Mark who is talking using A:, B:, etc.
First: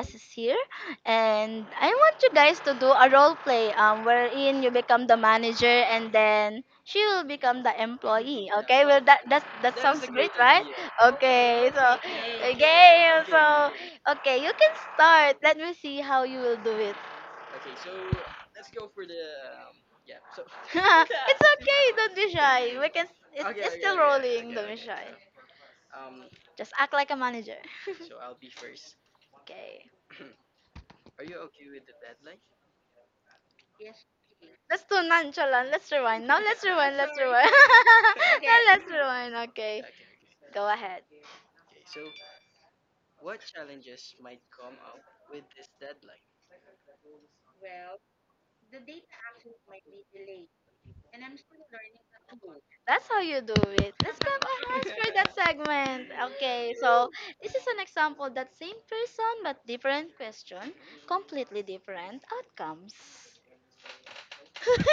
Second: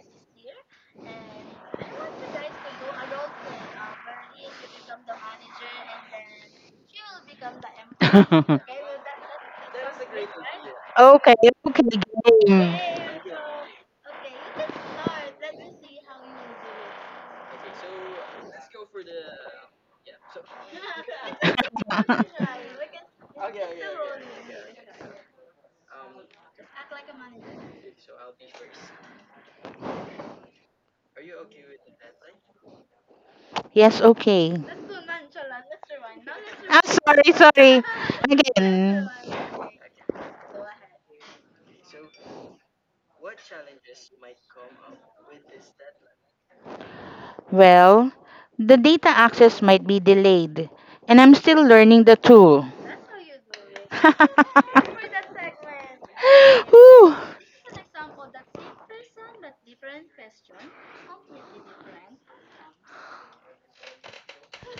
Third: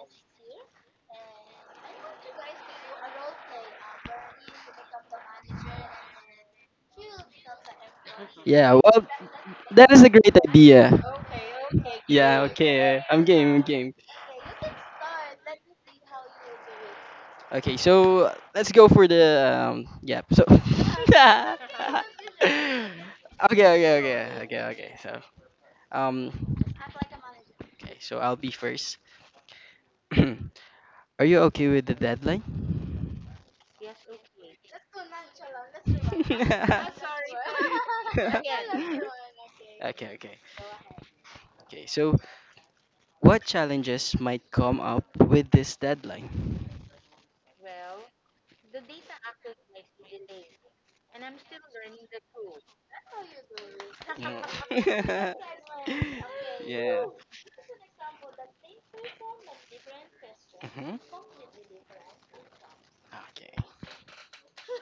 A: guests here, and I want you guys to do a role play, wherein you become the manager, and then she will become the employee.
B: Yeah,
A: Okay, well
B: well,
A: that
B: that
A: sounds
B: is a
A: great,
B: great
A: right?
B: idea.
C: Okay,
A: Okay,
C: okay,
A: so
B: Yeah,
A: a
C: game.
B: okay,
A: game.
B: I'm game, I'm
A: So
B: game.
A: okay, you can start. Let me see how you will do it.
B: Okay, so let's go for the yeah. So,
A: It's okay,
B: okay,
A: don't be shy. We can. It's still rolling. Don't be
B: okay.
A: shy.
B: So, um,
A: Just act like a manager.
B: okay, so I'll be first.
A: Okay.
B: Are you okay with the deadline?
C: Yes, okay.
A: Let's— That's too nonchalant. Let's rewind. Now let's
C: Ah,
A: rewind. Let's
C: sorry,
A: rewind.
C: sorry.
A: Now okay, let's
C: Again.
A: rewind. Okay.
B: Okay, okay,
A: Okay, go ahead.
B: okay. So, what challenges might come up with this deadline?
C: Well, the data access might be delayed, and I'm still learning the tool.
A: That's how you do it. Let's clap our hands for that okay. segment. Okay,
B: yeah.
A: so
C: Whew.
A: this is an example— that same person but different question,
B: Mm-hmm.
A: completely different outcomes.
B: Okay.